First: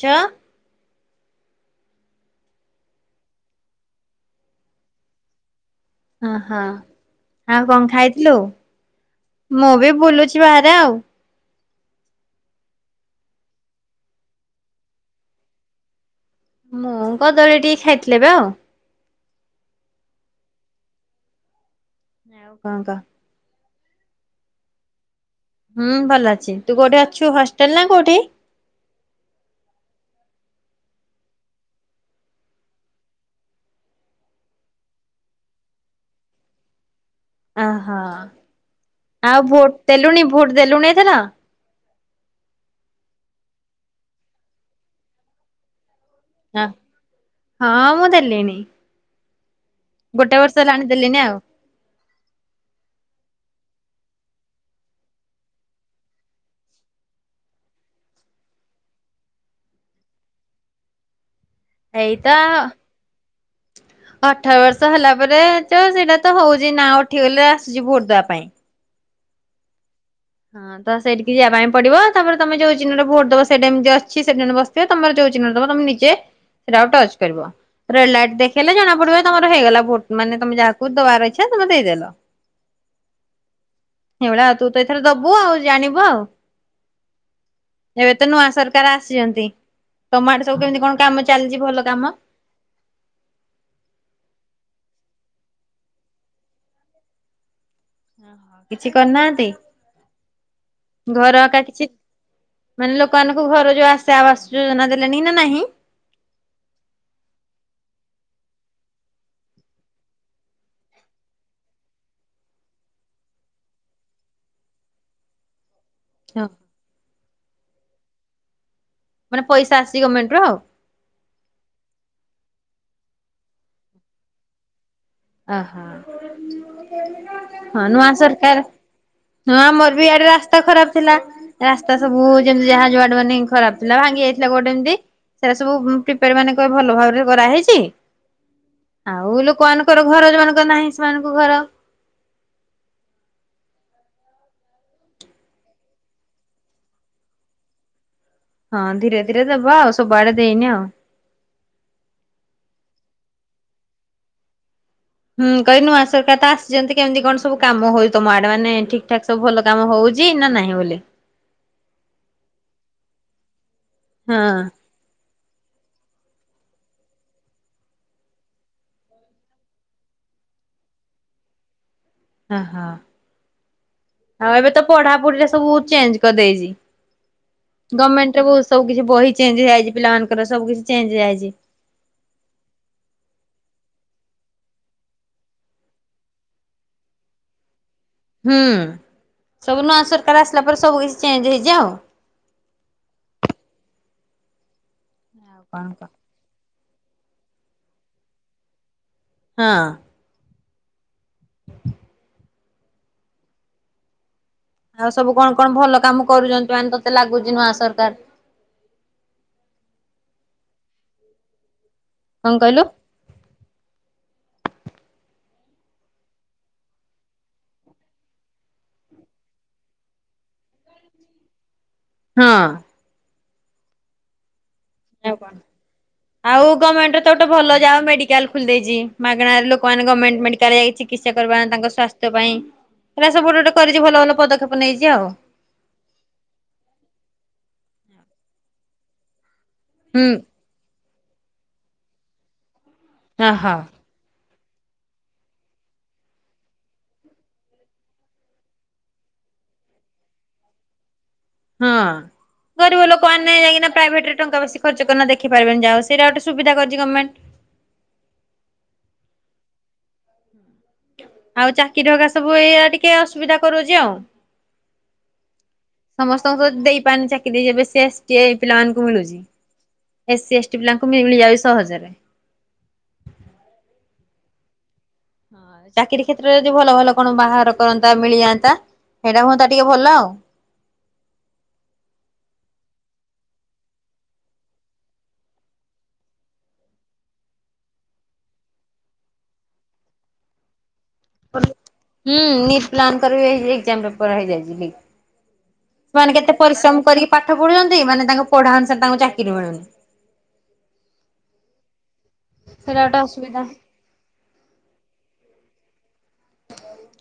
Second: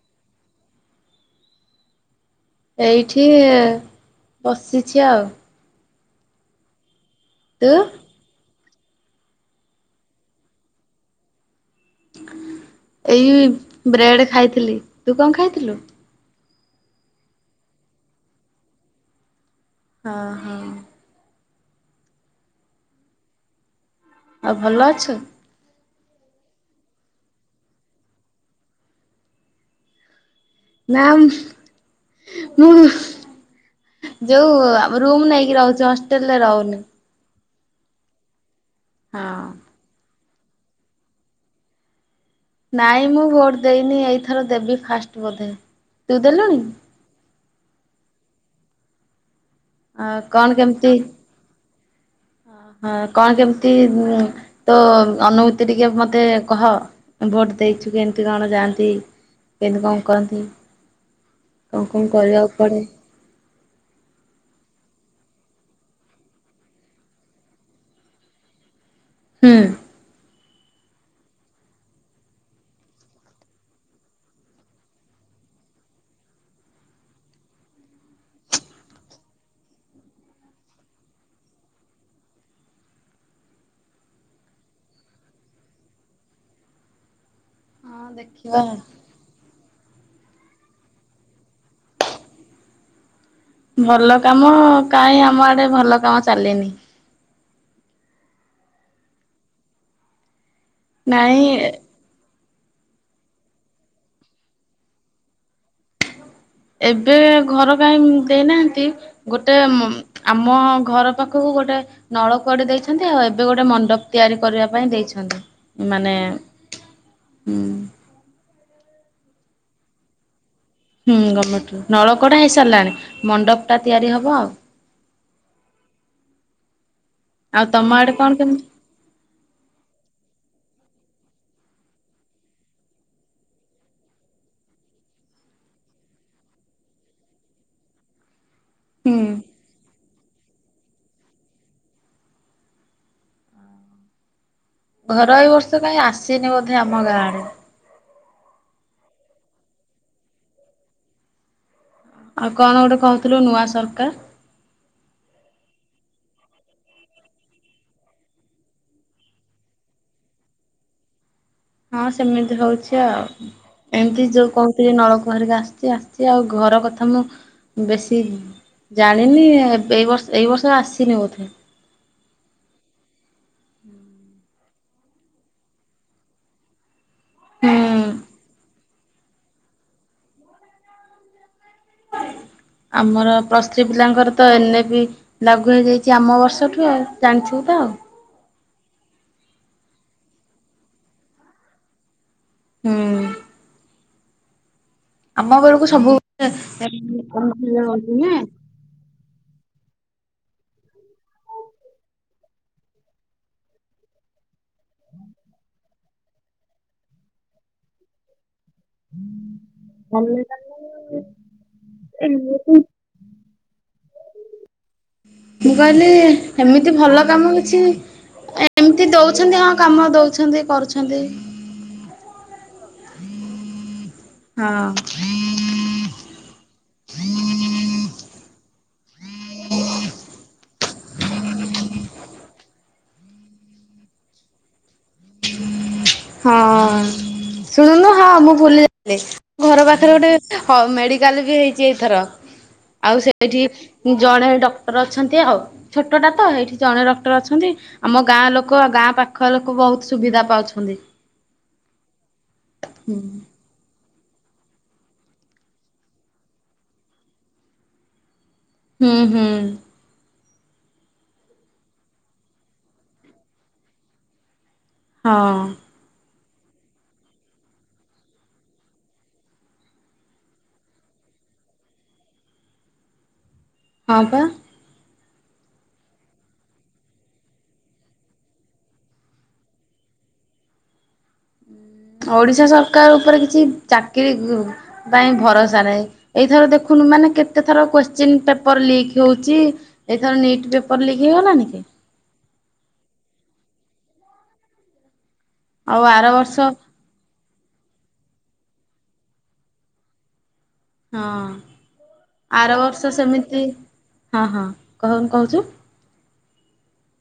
ଚ ଏଇଠି ବସିଛି ଆଉ। ଅହ ଆଉ ତୁ? କଣ ଖାଇଥିଲୁ? ମୁଁ ବି ବୁଲୁଛି ବାହାରେ ଆଉ। ଏଇ ବ୍ରେଡ୍ ଖାଇଥିଲି, ତୁ କଣ ଖାଇଥିଲୁ? ମୁଁ କଦଳୀ ଟିକେ ଖାଇଥିଲି ଏବେ ଆଉ। ଓହୋ। ଆଉ କଣ କହ? ଆଉ ଭଲ ଅଛୁ? ହୁଁ ଭଲ ଅଛି, ତୁ କୋଉଠି ଅଛୁ ହଷ୍ଟେଲ ନା କୋଉଠି? ନା ମୁ ଯୋଉ ରୁମ୍ ନେଇକି ରହୁଛୁ, ହଷ୍ଟେଲରେ ରହୁନୁ। ଆହ ହଁ। ଆଉ ଭୋଟ୍ ଦେଲୁଣି, ଭୋଟ୍ ଦେଲୁଣି ଏଥର। ନାଇ ମୁଁ ଭୋଟ ଦେଇନି, ଏଇଥର ଦେବି ଫାଷ୍ଟ ବୋଧେ, ତୁ ଦେଲୁଣି? ହଁ ମୁଁ ଦେଲିଣି। ଆ ଗୋଟେ କଣ ବର୍ଷ ହେଲାଣି କେମିତି ଦେଲିଣି ଆଉ। ହଁ କଣ କେମିତି, ଉଁ ତୋ ଅନୁଭୂତି ଟିକେ ମତେ କହ। ଭୋଟ ଦେଇଛୁ କେମିତି କଣ ଯାଆନ୍ତି, କେମିତି କଣ କରନ୍ତି? କଣ କଣ ଏଇତ କରିବାକୁ ପଡ଼େ? ଅଠର ବର୍ଷ ହେଲା ପରେ, ତ ସେଇଟା ତ ହଉଚି ନାଁ ଉଠିଗଲେ ଆସୁଚି ଭୋଟ ଦବା ପାଇଁ। ହୁଁ। ହଁ ତ ସେଇଟିକି ଯିବା ପାଇଁ ପଡିବ, ତାପରେ ତମେ ଯୋଉ ଚିହ୍ନରେ ଭୋଟ ଦବ ସେଟା ଏମିତି ଅଛି [unintelligible] ସେ ତମର ଯୋଉ ଚିହ୍ନରେ ଦବ ତମେ ନିଜେ ସେଟାକୁ ଟଚ୍ କରିବ। ରେଡ୍ ଲାଇଟ ଦେଖେଇଲେ, ଜଣା ପଡିବ ତମର ହେଇଗଲା, ଭୋଟ୍ ମାନେ ତମେ ଯାହାକୁ ଦବାର ଇଛା ତମେ ଦେଇଦେଲ। ଏଇଭଳିଆ ତୁ ତ ଥିରେ ଦବୁ ଆଉ ଜାଣିବ ଆଉ। ହଁ ଏବେ ତ ନୂଆ ଦେଖିବା। ସରକାର ଆସିଚନ୍ତି, ତମ ଆଡେ ସବୁ କେମିତି କଣ କାମ ଚାଲିଚି ଭଲ କାମ? ଭଲ କାମ କାଇଁ ଆମ ଆଡେ ଭଲ କାମ ଚାଲିନି। କିଛି କରିନାହାନ୍ତି ଘର ନାଇଁ ଆକା କିଛି ମାନେ ଲୋକମାନଙ୍କୁ ଘର ଯୋଉ ଆସେ ଆବାସ ଯୋଜନା ଦେଲେଣି ନା ନାହିଁ। ଏବେ ଘର କାଇଁ ଦେଇନାହାନ୍ତି ଗୋଟେ ମ ଆମ ଘର ପାଖୁକୁ ଗୋଟେ ନଳକୂଅଟେ ଦେଇଛନ୍ତି ଆଉ ଏବେ ଗୋଟେ ମଣ୍ଡପ ତିଆରି କରିବା ପାଇଁ ଦେଇଛନ୍ତି। ମାନେ ହଁ ଉଁ। ମାନେ ପଇସା ଆସିଚି ଗମେଣ୍ଟରୁ ଆଉ। ହୁଁ ଗମେଣ୍ଟରୁ ନଳକୂଅଟା ହେଇସାରିଲାଣି। ହ ମଣ୍ଡପଟା ତିଆରି ହବ ଆଉ। ଆହା ଆଉ ହଁ ତମ ନୂଆ ଆଡେ କଣ ସରକାର। କେମିତି ହଁ ଆମର ବି ଇଆଡେ ରାସ୍ତା ଖରାପ ଥିଲା। ରାସ୍ତା ସବୁ ଯେମିତି ଯାହା ଯୁଆଡୁ ମାନେ ଖରାପ ଥିଲା। ଭାଙ୍ଗି ଯାଇଥିଲା କୋଉଟି ଏମିତି। ସେଇଗୁରା ସବୁ ଉଁ ପ୍ରିପାର ମାନେ କହିବେ ଭଲ ଭାବରେ କରାହେଇଚି। ହୁଁ ଆଉ ଲୋକମାନଙ୍କର ଘର ଯୋଉମାନଙ୍କର ନାହିଁ ସେମାନଙ୍କୁ ଘର। ଘର ଏଇ ବର୍ଷ କାଇଁ ଆସିନି ବୋଧେ ଆମ ଗାଁ ଆଡେ। ହଁ ଧୀରେ ଧୀରେ ଦେବା ଆଉ ସବୁଆଡେ ଦେଇନି ଆଉ। ଆଉ କଣ ଗୋଟେ କହୁଥିଲୁ ନୂଆ ସରକାର? ହୁଁ କହିଲି ନୂଆ ସରକାର ତ ଆସିଛନ୍ତି କେମିତି କଣ ସବୁ କାମ ହଉଛି ତମ ଆଡେ? ମାନେ ଠିକ୍ ଠାକ୍ ସବୁ ଭଲ କାମ ହଉଚି ନା ନାହିଁ ବୋଲେ? ହଁ ସେମିତି ହଉଚି ଆଉ। ଏମିତି ଯୋଉ ହଁ କହୁଥିଲି ନଳକୂଅ ଘରିକା ଆସିଚି ଆସ୍ ଚି ଆଉ। ଘର କଥା ମୁଁ ବେଶୀ ଜାଣିନି ଏବେ ଏଇ ବର୍ଷ ଏଇ ବର୍ଷ ଆସିନି ବୋଧହୁଏ। ଓହୋ ଆଉ ଏବେ ତ ପଢାପଢିରେ ସବୁ ଚେଞ୍ଜ କରିଦେଇଚି। ହୁଁ ଗମେଣ୍ଟରେ ବହୁତ ସବୁ କିଛି ବହି ଚେଞ୍ଜ ହେଇଯାଇଚି। ପିଲାମାନଙ୍କର ସବୁ କିଛି ଚେଞ୍ଜ ହେଇଯାଇଚି। ଆମର ପ୍ଲସ୍ ଥ୍ରି ପିଲାଙ୍କର ତ ଏ ନେ ବି ଲାଗୁ ହେଇଯାଇଚି ଆମ ବର୍ଷଠୁ ଆଉ। ଜାଣିଥିବୁ ତ ଆଉ। ହୁଁ ସବୁ ନୂଆ ସରକାର ଆସିଲା ପରେ ସବୁ କିଛି ଚେଞ୍ଜ ହେଇଚି ଆଉ। ହୁଁ। ଆମ ଆଉ ବେଳୁକୁ କଣ କହ? ସବୁ [unintelligible] ନୁହେଁ? ହଁ। ଆଉ ସବୁ କଣ କଣ ଭଲ କାମ କରୁଚନ୍ତି ମାନେ ତତେ ଲାଗୁଚି ନୂଆ ସରକାର? କଣ କହିଲୁ [unintelligible] ମୁଁ କହିଲି ସେମିତି ଭଲ କାମ କିଛି ଏମିତି ଦଉଛନ୍ତି ହଁ କାମ ଦଉଛନ୍ତି କରୁଛନ୍ତି। ହଁ। ହଁ। ଆଉ କଣ? ଆଉ ଗମେଣ୍ଟରେ ତ ଗୋଟେ ଭଲ ଯାହା ହଉ ମେଡିକାଲ ଖୋଲି ଦେଇଛି। ମାଗେଣାରେ ଲୋକମାନେ ଗମେଣ୍ଟ ମେଡିକାଲରେ ଯାଇ ଚି କିତ୍ସା କରି [unintelligible] ତାଙ୍କ ସ୍ୱାସ୍ଥ୍ୟ ପାଇଁ। ପୁରା ସବୁ ଗୋଟେ ଗୋଟେ କରିଛି ଭଲ ଭଲ ପଦକ୍ଷେପ ନେଇଛି ଆଉ। ହଁ ଶୁଣୁନୁ ହଁ ମୁଁ ଭୁଲି ଯାଇଥିଲି [unintelligible] ଘର ପାଖରେ ହୁଁ ଗୋଟେ ହଁ ମେଡିକାଲ ବି ହେଇଛି ଏଇଥର। ଆଉ ସେଇଠି ଓହୋ ଜଣେ ଡକ୍ଟର ଅଛନ୍ତି ଆଉ। ଛୋଟଟା ତ ଏଇଠି ଜଣେ ଡକ୍ଟର ଅଛନ୍ତି। ଆମ ଗାଁ ଲୋକ ଆଉ ଗାଁ ପାଖ ଲୋକ ବହୁତ ସୁବିଧା ପାଉଛନ୍ତି। ହଁ ଗରିବ ହୁଁ। ଲୋକମାନେ ଯାଇକିନା ପ୍ରାଇଭେଟରେ ଟଙ୍କା ବେଶୀ ଖ ର୍ଚ୍ଚ କରିନା ଦେଖିପାରିବେନି। ଯାହା ହଉ ସେଇଟା ଗୋଟେ ସୁବିଧା କରିଚି ଗମେଣ୍ଟ। ହୁଁ ହୁଁ। ଆଉ ଚାକିରି ଅଗା ସବୁ ଏଇଆ ଟିକେ ଅସୁବିଧା କରଉଛି ଆଉ। ହଁ। ସମସ୍ତଙ୍କୁ ତ ଦେଇପାରୁନି ଚାକିରି, ଯେବେ ସେ ଏସ୍ ଟି ଆଇ ପିଲାମାନଙ୍କୁ ମିଳୁଚି। ଏସ୍ ସି ଏଷ୍ଟି ପିଲାଙ୍କୁ ମିଳିଯାଉଚି ସହଜରେ। ହଁ-ପା। ଚାକିରୀ କ୍ଷେତ୍ରରେ ଯଦି ଭଲ ଭଲ କଣ ବାହାର କରନ୍ତା, ମିଳିଯାନ୍ତା? ହେଇଟା ହୁଅନ୍ତା, ଟିକେ ଭଲ ଆଉ। ଓଡିଶା ସରକାର ଉପରେ କିଛି ଚାକିରି-ଗ ପାଇଁ ଭରସା ନାହିଁ। ଏଇଥର ଦେଖୁନୁ, ମାନେ କେତେ ଥର କୋଶ୍ଚିନ୍ ପେପର ଲିକ୍ ହେଉଚି? ଏଇଥର ନିଟ୍ ପେପ୍ ପର୍ ଲିକ୍ ହେଇଗଲାନି କି? ହୁଁ, ନିଟ୍ ପ୍ଲାନ୍ କରିବି, ଏକ୍ଜାମ୍ ପେପର ହେଇଯାଇଛି ଲିକ୍। ଆଉ ଆର ସେମାନେ କେତେ ବର୍ଷ ପରିଶ୍ରମ କରିକି ପାଠ ପଢୁଛନ୍ତି? ମାନେ ତାଙ୍କ ପଢା ଅନୁସାରେ ତାଙ୍କୁ ଚାକିରି ମିଳୁନି। ହଁ, ଆର ସେଇଟା ବର୍ଷ ଗୋଟେ ଅସୁବିଧା। ସେମିତି ହଁ, ହଁ କହୁନ୍ କହୁଚୁ?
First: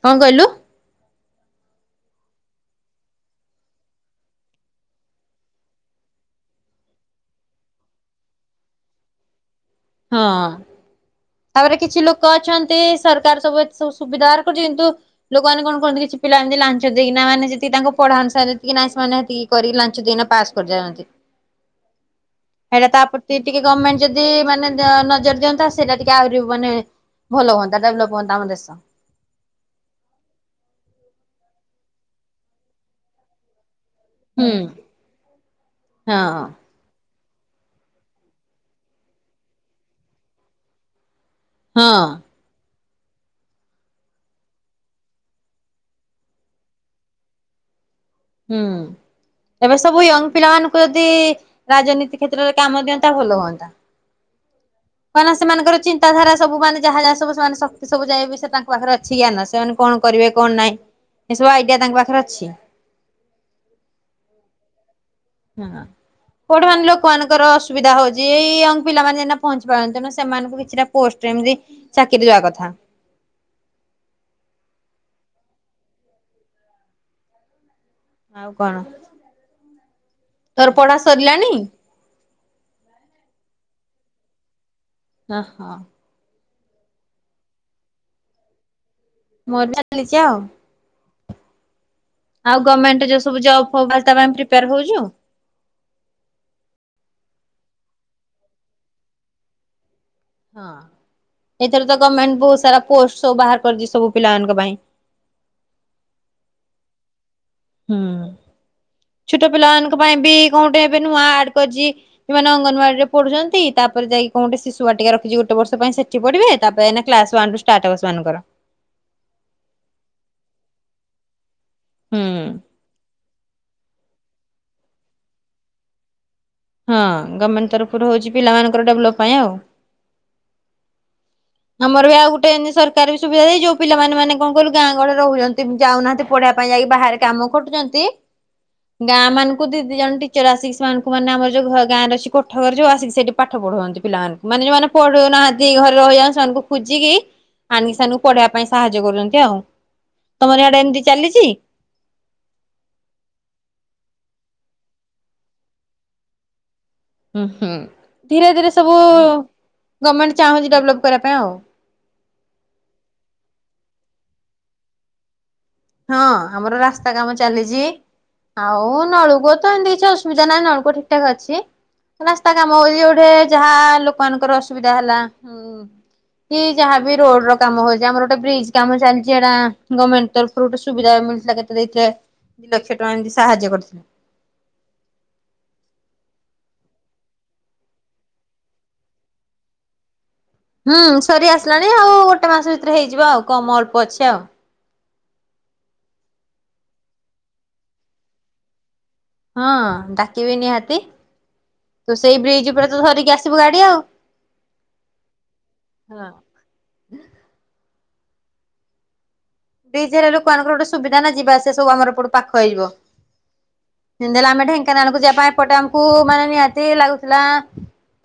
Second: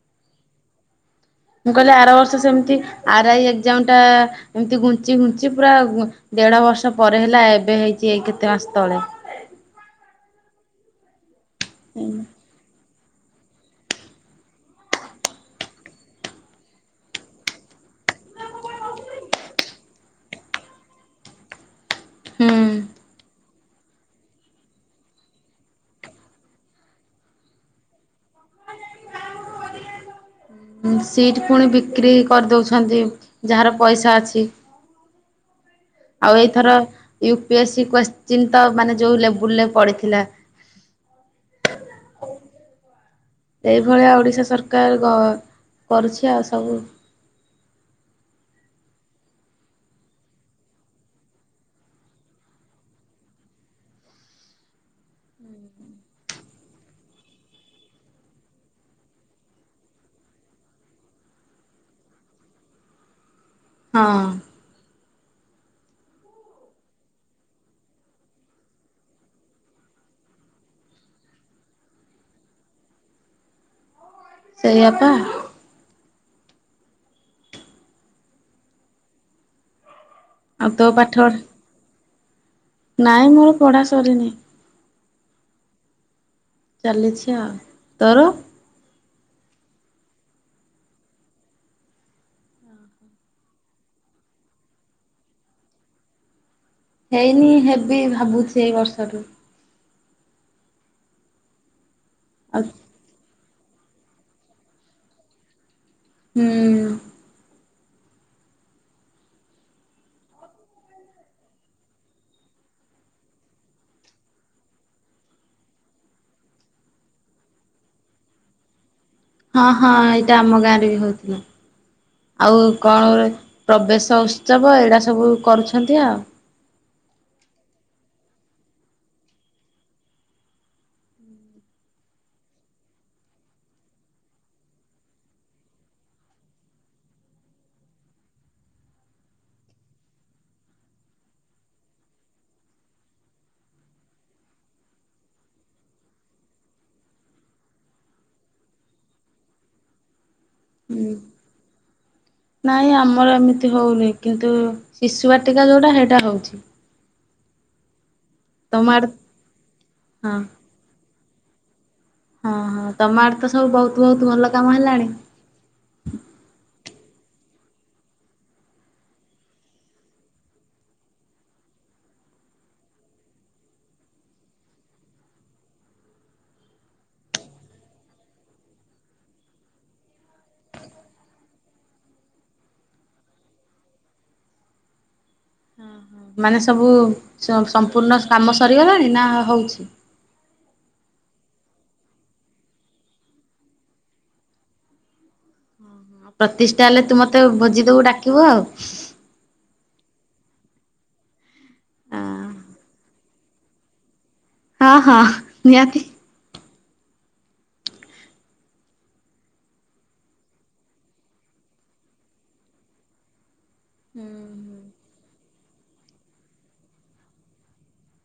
କଣ କହିଲୁ? ମୁଁ, କହିଲି ଆର ବର୍ଷ ସେମିତି, ଆର୍ ଆଇ ଏକ୍ଜାମ୍ ଟା ଏମିତି ଘୁଞ୍ଚି ଘୁଞ୍ଚି ପୁରା ଦେଢ ବର୍ଷ ପରେ ହେଲା, ଏବେ ହେଇଛି ଏଇ କେତେ ମାସ ତଳେ? ହଁ, ତା'ପରେ କିଛି ଲୋକ ଅଛନ୍ତି, ସରକାର ସବୁ ଏତ୍ ସବୁ ସୁବିଧା ହାର କରୁଚି, ଇନ୍ତୁ ଲୋକମାନେ କଣ କରନ୍ତି? କିଛି ପିଲା ଏମତି ଲାଞ୍ଚ ଦେଇକିନା ମାନେ, ଯେତିକି ତାଙ୍କ ପଢା ଅନୁସାରେ, ଯେତିକି ନା ସେମାନେ ହେତିକି କରି ଲାଞ୍ଚ ଦେଇନା ପାସ୍ କରିଯାଆନ୍ତି। ହୁଁ ହେଟା ତା ପ୍ରତି ଟିକେ ଗଭର୍ମେଣ୍ଟ ଯଦି ମାନେ ଯା ନଜର ଦିଅନ୍ତା ସେଇଟା ଟିକେ ଆହୁରି ମାନେ ଭଲ ହୁଅନ୍ତା, ଡେଭଲପ୍ ହୁଅନ୍ତା ଆମ ଦେଶ। ସିଟ୍ ପୁଣି ବିକ୍ରି କରିଦଉଛନ୍ତି ଯାହାର ପଇସା ଅଛ୍ ଛି ହୁଁ ହଁ ଆଉ, ଏଇଥର ୟୁ ପି ଏସି କ୍ୱଶ୍ଚିନ୍ ତ, ମାନେ ଯେଉଁ ଲେବୁଲ୍ ରେ ପଡ଼ିଥିଲା। ହଁ। ଏଇଭଳିଆ ଓଡ଼ିଶା ସରକାର ଗ କରୁଛି ଆଉ ସବୁ। ହୁଁ, ଏବେ ସବୁ ୟଙ୍ଗ୍ ପିଲା ମାନଙ୍କୁ ଯଦି ରାଜନୀତି କ୍ଷେତ୍ରରେ କାମ ଦିଅନ୍ତା, ଭଲ ହୁଅନ୍ତା। କାଇଁନା ସେମାନଙ୍କର ଚିନ୍ତାଧାରା ସବୁ ମାନେ ଯାହା ଯାହା ସବୁ ସେମାନେ ଶକ୍ତି ସବୁ ଯାଇ ବି ସେ ତାଙ୍କ ପାଖରେ ଅଛି ଜ୍ଞାନ, ସେମାନେ କଣ କରିବେ, କଣ ନାହିଁ? ଏସବୁ ଆଇଡିଆ ତାଙ୍କ ପାଖରେ ଅଛି। ହଁ। ହେନା। କଉଠି ମାନେ ଲୋକମାନଙ୍କର ଅସୁବିଧା ହଉଚି, ଏଇ ୟଙ୍ଗ୍ ପିଲାମାନେ ଯାଇକିନା ପହଞ୍ଚି ପାରନ୍ତେ ନା, ସେମାନଙ୍କୁ କିଛିଟା ପୋଷ୍ଟ ଏମିତି, ଚାକିରି ଦବା କଥା। ସେଇଆ ପା। ଆଉ କଣ? ଆଉ ତର ତୋ ପଢା ପାଠ ସରିଲାଣି? ନାଇଁ, ମୋର ପଢା ସରିନି। ଅ, ହ। ଚାଲିଛି ଆଉ। ତୋର? ମୋର ବା ଚାଲିଚି ଆଉ। ଆଉ ଗମେଣ୍ଟ ରେ ଯଉ ସବୁ ଜବ୍ ଫବ୍ ବାହାରୁ, ତା ପାଇଁ ପ୍ରିପେୟାର ହଉୁଚୁ? ହେଇନି ହେବି, ଭାବୁଚି ଏଇ ବର୍ଷଠୁ। ହଁ, ଏଇଥର ତ ଗମେଣ୍ଟ ବହୁତ ଆଉ ସାରା ପୋଷ୍ଟ ସବୁ ବାହାର କରିଛି, ସବୁ ପିଲାମାନଙ୍କ ପାଇଁ। ହୁଁ। ହୁଁ। ହୁଁ, ଛୋଟ ପିଲାମାନଙ୍କ ପାଇଁ ବି କଣ ଗୋଟେ ଏବେ ନୂଆ ଆଡ୍ କରିଚି? ଯୋଉମାନେ ଅଙ୍ଗନବାଡିରେ ପଢୁଛନ୍ତି ତାପରେ ଯାଇକି କଣ ଗୋଟେ ଶିଶୁ ବାଟିକା ରଖିଛି ଗୋଟେ ବର୍ଷ ପାଇଁ ସେଠି ପଢିବେ। ତାପରେ ଏଇନେ କ୍ଲାସ୍ ୱାନ୍ ଠୁ ଷ୍ଟାର୍ଟ ହବ ସେମାନଙ୍କର। ହଁ ହଁ ଏଇଟା ଆମ ଗାଁରେ ବି ହଉଥିଲା। ହୁଁ ଆଉ କଣ ଉ ପ୍ରବେଶ ଉତ୍ସବ ଏଇଡ଼ା ସବୁ କରୁଛନ୍ତି ଆଉ। ହଁ ଗମେଣ୍ଟ ତରଫରୁ ହଉଚି ପିଲାମାନଙ୍କର ଡେଭଲପ ପାଇଁ ଆଉ। ଆମର ବି ଆଉ ଗୋଟେ ଏଇନି ସରକାର ବି ସୁବିଧା ଦେଇ ଯୋଉ ପିଲାମାନେ ମାନେ କଣ କହିଲୁ ଗାଁ ଗହଳିରେ ରହୁଛନ୍ତି ଯାଉନାହାନ୍ତି ପଢିବା ପାଇଁ ଯାଇକି ବାହାରେ କାମ କରୁଚନ୍ତି ଗାଁ ମାନଙ୍କୁ ଦି ଦି ଜଣ ଟିଚର ଆସିକି ସେମାନଙ୍କୁ ମାନେ ଆମର ଯୋଉ ଗାଁରେ ଅଛି କୋଠ ଘର ଯୋଉ ଆସିକି ସେଠି ପାଠ ପଢଉହନ୍ତି ପିଲାମାନଙ୍କୁ ମାନେ ଯୋଉମାନେ ପଢୁନାହାନ୍ତି ଘରେ ରହିଯାନ୍ତି ସେମାନଙ୍କୁ ଖୋଜିକି ଆଣି ସେମାନଙ୍କୁ ପଢେଇବା ପାଇଁ ସାହାଯ୍ୟ କରୁଛନ୍ତି ଆଉ। ତମର ଇଆଡେ ଏମିତି ହୁଁ ଚାଲିଚି? ନାଇଁ ଆମର ଏମିତି ହଉନି କିନ୍ତୁ ଶିଶୁ ବାଟିକା ଯଉଟା ସେଇଟା ହଉଚି। ହୁଁ ହୁଁ ଧୀରେ ଧୀରେ ତମ ସବୁ ଆଡେ ହଁ ଗମେଣ୍ଟ ଚାହୁଁଛି ଡେଭଲପ କରିବା ପାଇଁ ଆଉ। ହଁ ହଁ ତମ ଆଡେ ତ ସବୁ ବହୁତ ବହୁତ ଭଲ କାମ ହେଲାଣି। ହଁ ଆମର ରାସ୍ତା କାମ ଚାଲିଚି। ଆଉ ନଳୂକୂଅ ତ ଏମିତି କିଛି ଅସୁବିଧା ନାହିଁ ନଳକୂଅ ଠିକ ଠାକ ଅଛି। ରାସ୍ତା କାମ ହଉଚି ଯୋଉଠି ଯାହା ଲୋକମାନାନଙ୍କର ଅସୁବିଧା ହେଲା କି ଯାହା ବି ରୋଡ ର କାମ ହଉଛି, ଆମର ଗୋଟେ ବ୍ରିଜ କାମ ଚାଲିଚି ସେଟା ଗମେଣ୍ଟ ତରଫ ରୁ ଗୋଟେ ସୁବିଧା ମିଳିଥିଲା କେତେ ଦେଇଥିଲେ ଲକ୍ଷ ଟଙ୍କା ଏମିତି ସାହାଯ୍ୟ କରିଥିଲେ। ମାନେ ସବୁ ସମ୍ପୂର୍ଣ୍ଣ କାମ ସରିଗଲାଣି ନା ହଉଚି? ହୁଁ ସରି ଆସିଲାଣି ଆଉ ଗୋଟେ ମାସ ଭିତରେ ହେଇଯିବ ଆଉ କମ ଅଳ୍ପ ଅଛି ଆଉ। ପ୍ରତିଷ୍ଠା ହେଲେ ତୁ ମତେ ଭୋଜି ଦବୁ ଡାକିବୁ ଆଉ। ହଁ ଡାକିବି ନିହାତି ତୁ ସେଇ ବ୍ରିଜ୍ ଉପରେ ତୁ ଧରିକି ଆସିବୁ ଗାଡି ଆଉ। ହଁ ହଁ ନିହାତି। ହଁ। ବ୍ରିଜ ହେଲେ ଲୋକମାନଙ୍କର ଗୋଟେ ସୁବିଧା ନା ଯିବା ଆସିବା ସବୁ ଆମର ଏପଟୁ ପାଖ ହେଇଯିବ। ଯେମତି ହେଲେ ଆମେ ଢେଙ୍କାନାଳକୁ ଯିବା ପାଇଁ ଏପଟେ ଆମକୁ ମାନେ ନିହାତି ଲାଗୁଥିଲା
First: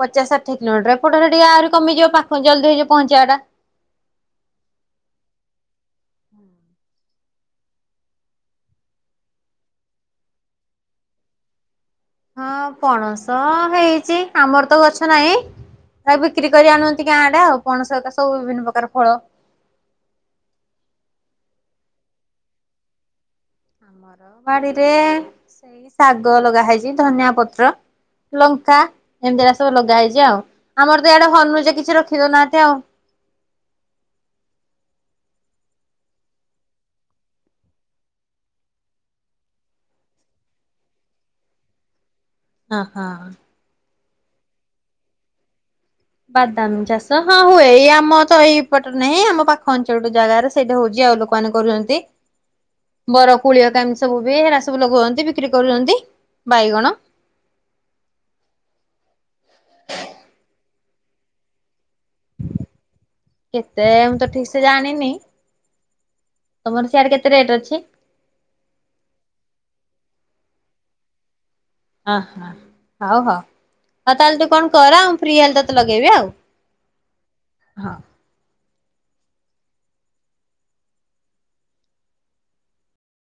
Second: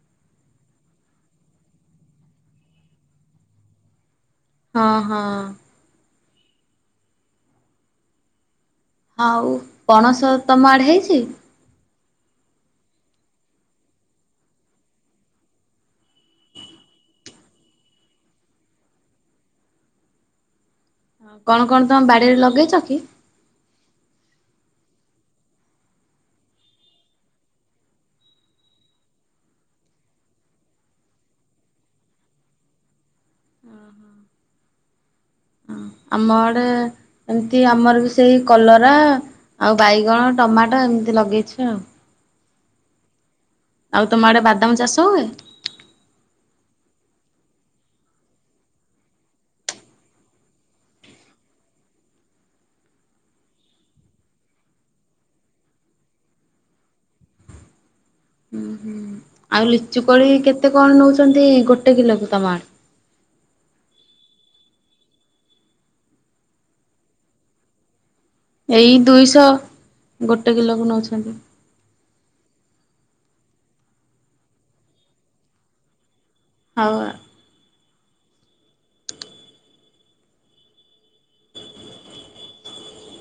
ପଚା ଷାଠିଏ କିଲୋମିଟର ଏପଟେ ଟିକେ ଆହୁରି କମିଯିବ ପାଖ ଜଲଦ ହେଇଯିବ ପହଞ୍ଚିବାଟା। ହଁ ହଁ। ଆଉ ପଣସ ତମ ଆଡ଼େ ହେଇଚି? ହଁ ପଣସ ହେଇଚି ଆମର ତ ଗଛ ନାହିଁ। ତା ବିକ୍ରି କରି ଆଣନ୍ତି ଗାଁ ଆଡେ ଆଉ ପଣସ ସହିତ ସବୁ ବିଭିନ୍ନ ପ୍ରକାର ଫଳ। କଣ କଣ ତମ ବାଡିରେ ଲଗେଇଛ କି? ଆମର ବାଡିରେ ସେଇ ଶାଗ ଲଗା ହେଇଛି ଧନିଆ ପତ୍ର ଲଙ୍କା ଏମିତି ଅରା ସବୁ ଲଗା ହେଇଛି ଆଉ ଆମର ତ ଏଆଡେ ହନୁ ଯେ କିଛି ରଖେଇ ଦଉନାହାନ୍ତି ଆଉ। ଆମ ଆଡ଼େ ଏମିତି ଆମର ବି ସେଇ କଲରା ଆଉ ବାଇଗଣ ଟମାଟୋ ଏମିତି ଲଗେଇଛି ଆଉ। ଅ ହଁ। ଆଉ ତମ ଆଡେ ବାଦାମ ଚାଷ ହୁଏ? ବାଦାମ ଚାଷ ହଁ ହୁଏ ଏଇ ଆମ ତ ଏଇପଟରେ ନାହିଁ ଆମ ପାଖ ଅଞ୍ଚଳ ଜାଗାରେ ସେଇଠି ହଉଛି ଆଉ ଲୋକମାନେ କରୁଛନ୍ତି। ବରକୁଳି ଅରିକା ଏମିତି ସବୁ ବି ହେରା ସବୁ ଲଗଉଛନ୍ତି ବିକ୍ରି କରୁଛନ୍ତି। ବାଇଗଣ ଉ ହୁଁ ଆଉ ଲିଚୁକୋଳି କେତେ କଣ ନଉଛନ୍ତି ଗୋଟେ କିଲୋକୁ ତମ ଆଡେ? କେତେ ମୁଁ ତ ଠିକ ସେ ଜାଣିନି। ତମର ସିଆଡେ କେତେ ରେଟ ଅଛି? ଏଇ ଦୁଇଶହ ଗୋଟେ କିଲୋକୁ ନଉଛନ୍ତି। ଅହ ହଉ ହଉ ଆଉ ତାହେଲେ ତୁ କଣ କର ଆଉ ଫ୍ରି ହେଲେ ତତେ ଲଗେଇବି ଆଉ। ହଉ ଆଉ। ହଁ।